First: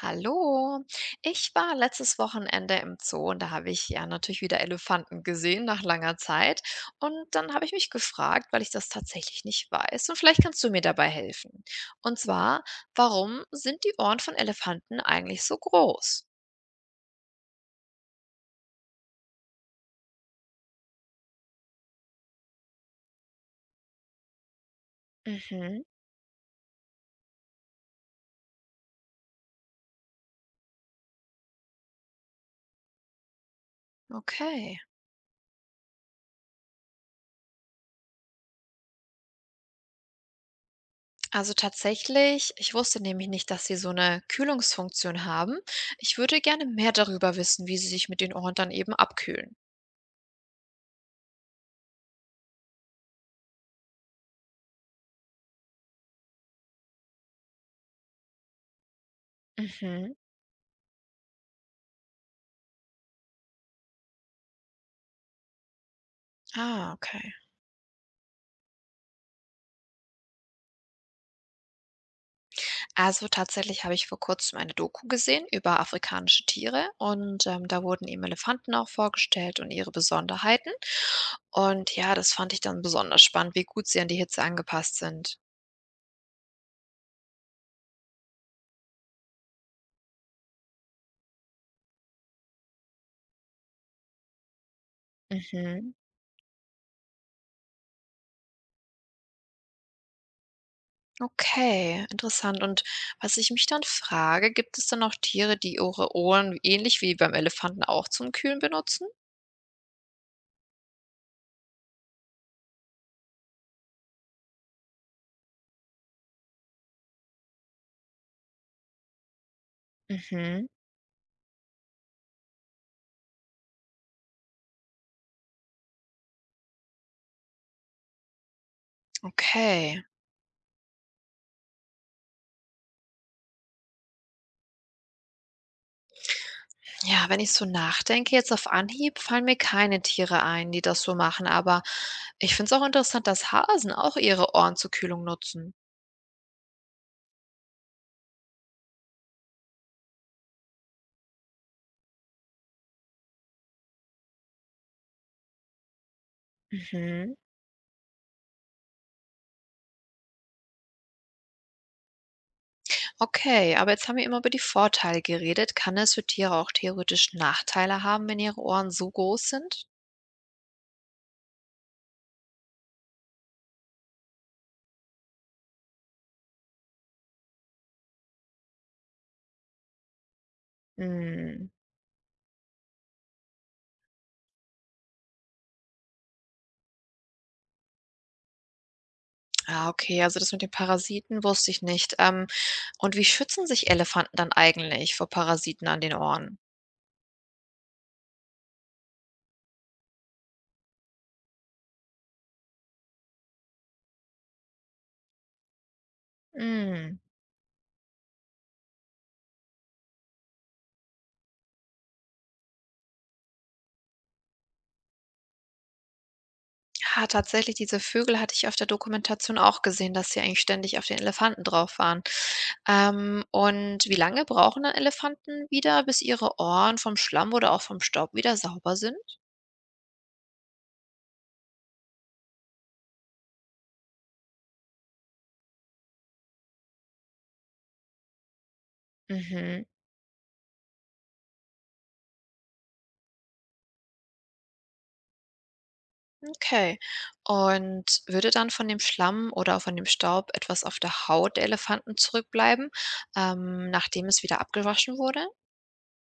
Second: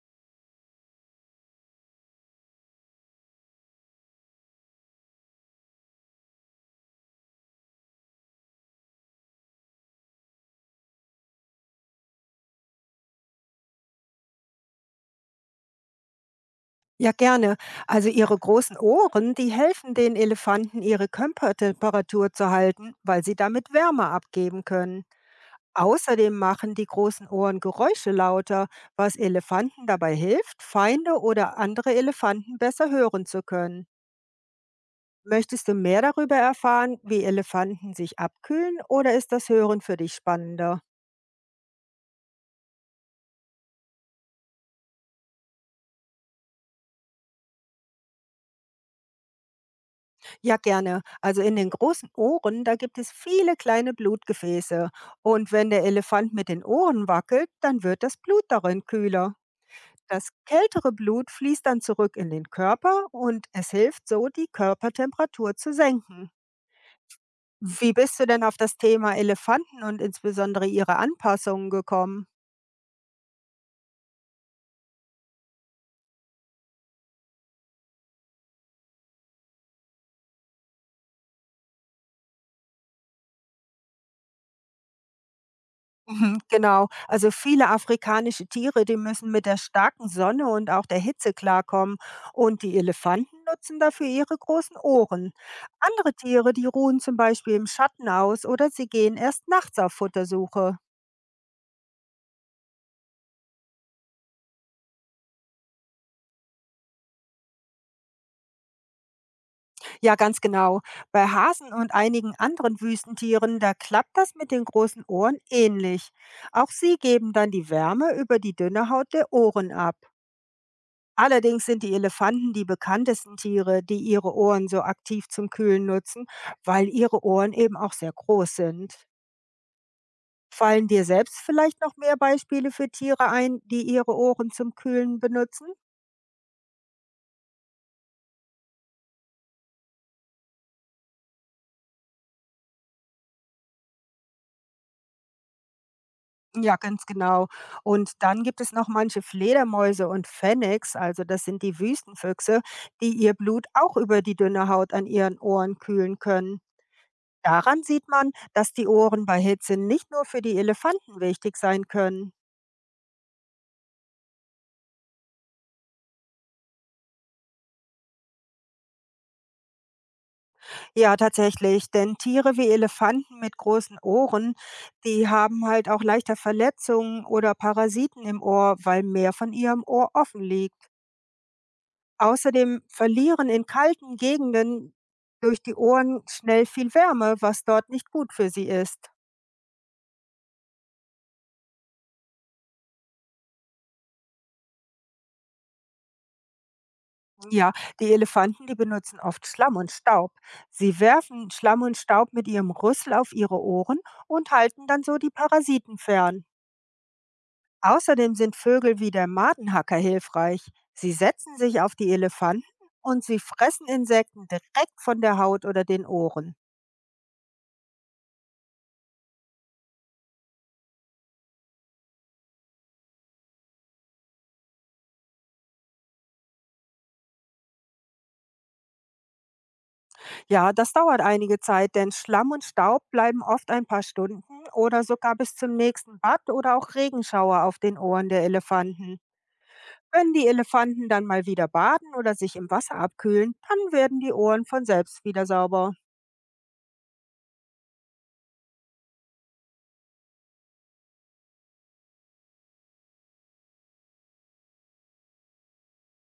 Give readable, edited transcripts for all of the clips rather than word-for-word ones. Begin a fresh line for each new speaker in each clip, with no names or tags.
Hallo, ich war letztes Wochenende im Zoo und da habe ich ja natürlich wieder Elefanten gesehen nach langer Zeit. Und dann habe ich mich gefragt, weil ich das tatsächlich nicht weiß. Und vielleicht kannst du mir dabei helfen. Und zwar, warum sind die Ohren von Elefanten eigentlich so groß?
Ja, gerne. Also ihre großen Ohren, die helfen den Elefanten, ihre Körpertemperatur zu halten, weil sie damit Wärme abgeben können.
Mhm,
Außerdem machen die großen Ohren Geräusche lauter, was Elefanten dabei hilft, Feinde oder andere Elefanten besser hören zu können.
okay.
Möchtest du mehr darüber erfahren, wie Elefanten sich abkühlen, oder ist das Hören für dich spannender?
Also tatsächlich, ich wusste nämlich nicht, dass sie so eine Kühlungsfunktion haben. Ich würde gerne mehr darüber wissen, wie sie sich mit den Ohren dann eben abkühlen.
Ja, gerne. Also in den großen Ohren, da gibt es viele kleine Blutgefäße. Und wenn der Elefant mit den Ohren wackelt, dann wird das Blut darin kühler.
Mhm.
Das kältere Blut fließt dann zurück in den Körper und es hilft so, die Körpertemperatur zu senken.
Ah, okay.
Wie bist du denn auf das Thema Elefanten und insbesondere ihre Anpassungen gekommen?
Also, tatsächlich habe ich vor Kurzem eine Doku gesehen über afrikanische Tiere und, da wurden eben Elefanten auch vorgestellt und ihre Besonderheiten. Und ja, das fand ich dann besonders spannend, wie gut sie an die Hitze angepasst sind.
Mhm, genau. Also viele afrikanische Tiere, die müssen mit der starken Sonne und auch der Hitze klarkommen. Und die Elefanten nutzen dafür ihre großen Ohren.
Mhm.
Andere Tiere, die ruhen zum Beispiel im Schatten aus oder sie gehen erst nachts auf Futtersuche.
Okay, interessant. Und was ich mich dann frage, gibt es dann auch Tiere, die ihre Ohren ähnlich wie beim Elefanten auch zum Kühlen benutzen?
Ja, ganz genau. Bei Hasen und einigen anderen Wüstentieren, da klappt das mit den großen Ohren ähnlich. Auch sie geben dann die Wärme über die dünne Haut der Ohren ab.
Mhm.
Allerdings sind die Elefanten die bekanntesten Tiere, die ihre Ohren so aktiv zum Kühlen nutzen, weil ihre Ohren eben auch sehr groß sind.
Okay.
Fallen dir selbst vielleicht noch mehr Beispiele für Tiere ein, die ihre Ohren zum Kühlen benutzen?
Ja, wenn ich so nachdenke, jetzt auf Anhieb fallen mir keine Tiere ein, die das so machen, aber ich finde es auch interessant, dass Hasen auch ihre Ohren zur Kühlung nutzen.
Ja, ganz genau. Und dann gibt es noch manche Fledermäuse und Phoenix, also das sind die Wüstenfüchse, die ihr Blut auch über die dünne Haut an ihren Ohren kühlen können.
Mhm.
Daran sieht man, dass die Ohren bei Hitze nicht nur für die Elefanten wichtig sein können.
Okay, aber jetzt haben wir immer über die Vorteile geredet. Kann es für Tiere auch theoretisch Nachteile haben, wenn ihre Ohren so groß sind?
Ja, tatsächlich, denn Tiere wie Elefanten mit großen Ohren, die haben halt auch leichter Verletzungen oder Parasiten im Ohr, weil mehr von ihrem Ohr offen liegt.
Hm.
Außerdem verlieren in kalten Gegenden durch die Ohren schnell viel Wärme, was dort nicht gut für sie ist.
Ah, okay, also das mit den Parasiten wusste ich nicht. Und wie schützen sich Elefanten dann eigentlich vor Parasiten an den Ohren?
Ja, die Elefanten, die benutzen oft Schlamm und Staub. Sie werfen Schlamm und Staub mit ihrem Rüssel auf ihre Ohren und halten dann so die Parasiten fern.
Hm.
Außerdem sind Vögel wie der Martenhacker hilfreich. Sie setzen sich auf die Elefanten und sie fressen Insekten direkt von der Haut oder den Ohren.
Ja, tatsächlich, diese Vögel hatte ich auf der Dokumentation auch gesehen, dass sie eigentlich ständig auf den Elefanten drauf waren. Und wie lange brauchen dann Elefanten wieder, bis ihre Ohren vom Schlamm oder auch vom Staub wieder sauber sind?
Ja, das dauert einige Zeit, denn Schlamm und Staub bleiben oft ein paar Stunden oder sogar bis zum nächsten Bad oder auch Regenschauer auf den Ohren der Elefanten.
Mhm,
Wenn die Elefanten dann mal wieder baden oder sich im Wasser abkühlen, dann werden die Ohren von selbst wieder sauber.
okay. Und würde dann von dem Schlamm oder auch von dem Staub etwas auf der Haut der Elefanten zurückbleiben, nachdem es wieder abgewaschen wurde?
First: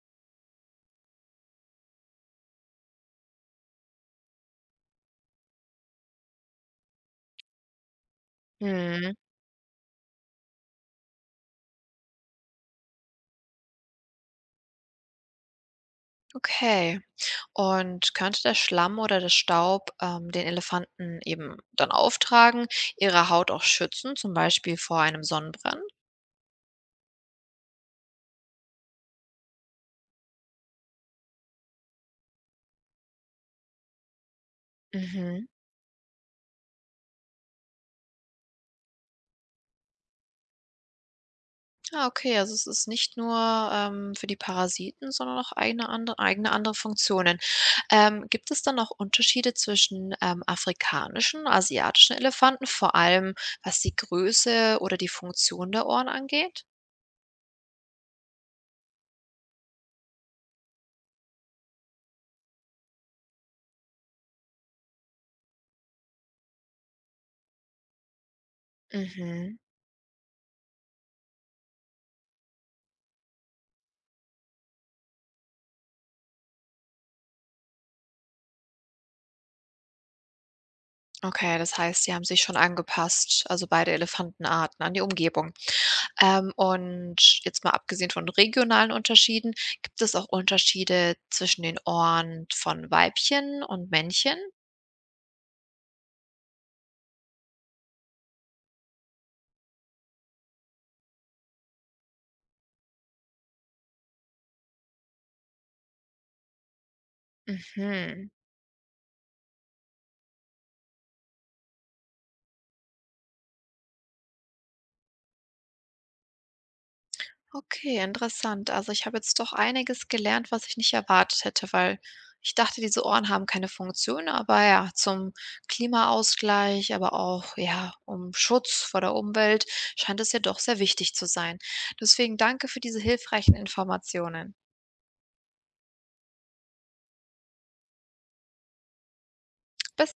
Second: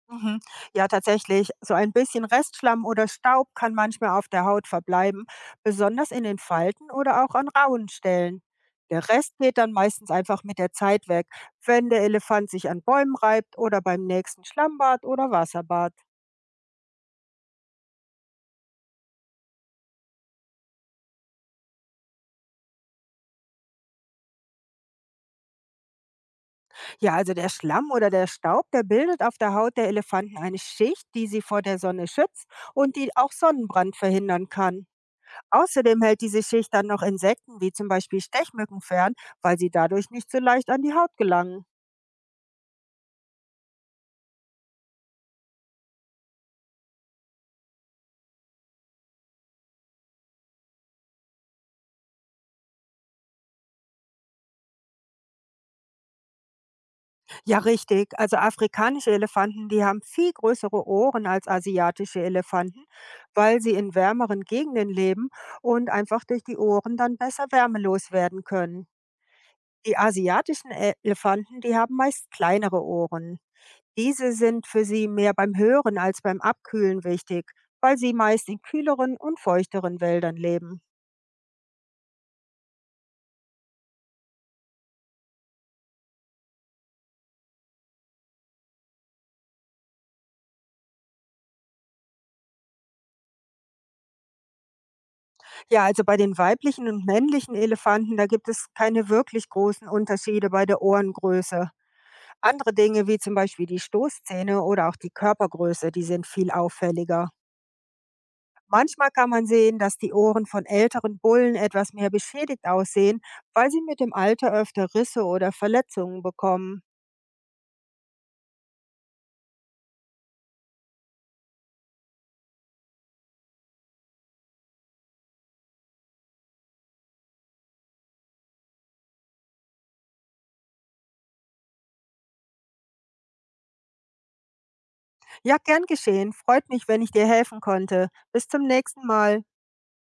Mhm. Ja, tatsächlich. So ein bisschen Restschlamm oder Staub kann manchmal auf der Haut verbleiben, besonders in den Falten oder auch an rauen Stellen. Der
Hm,
Rest geht dann meistens einfach mit der Zeit weg, wenn der Elefant sich an Bäumen reibt oder beim nächsten Schlammbad oder Wasserbad.
okay. Und könnte der Schlamm oder der Staub, den Elefanten eben dann auftragen, ihre Haut auch schützen, zum Beispiel vor einem Sonnenbrand?
Ja, also der Schlamm oder der Staub, der bildet auf der Haut der Elefanten eine Schicht, die sie vor der Sonne schützt und die auch Sonnenbrand verhindern kann.
Mhm.
Außerdem hält diese Schicht dann noch Insekten wie zum Beispiel Stechmücken fern, weil sie dadurch nicht so leicht an die Haut gelangen.
Ah, okay, also es ist nicht nur für die Parasiten, sondern auch eigene andere Funktionen. Gibt es dann auch Unterschiede zwischen afrikanischen, asiatischen Elefanten, vor allem was die Größe oder die Funktion der Ohren angeht?
Ja, richtig. Also afrikanische Elefanten, die haben viel größere Ohren als asiatische Elefanten, weil sie in wärmeren Gegenden leben und einfach durch die Ohren dann besser wärmelos werden können.
Mhm.
Die Elefanten, die haben meist kleinere Ohren. Diese sind für sie mehr beim Hören als beim Abkühlen wichtig, weil sie meist in kühleren und feuchteren Wäldern leben.
Okay, das heißt, sie haben sich schon angepasst, also beide Elefantenarten an die Umgebung. Und jetzt mal abgesehen von regionalen Unterschieden, gibt es auch Unterschiede zwischen den Ohren von Weibchen und Männchen?
Ja, also bei den weiblichen und männlichen Elefanten, da gibt es keine wirklich großen Unterschiede bei der Ohrengröße. Andere Dinge wie zum Beispiel die Stoßzähne oder auch die Körpergröße, die sind viel auffälliger.
Mhm.
Manchmal kann man sehen, dass die Ohren von älteren Bullen etwas mehr beschädigt aussehen, weil sie mit dem Alter öfter Risse oder Verletzungen bekommen.
Okay, interessant. Also ich habe jetzt doch einiges gelernt, was ich nicht erwartet hätte, weil ich dachte, diese Ohren haben keine Funktion, aber ja, zum Klimaausgleich, aber auch ja, um Schutz vor der Umwelt scheint es ja doch sehr wichtig zu sein. Deswegen danke für diese hilfreichen Informationen.
Ja, gern geschehen. Freut mich, wenn ich dir helfen konnte. Bis zum nächsten Mal.
Bis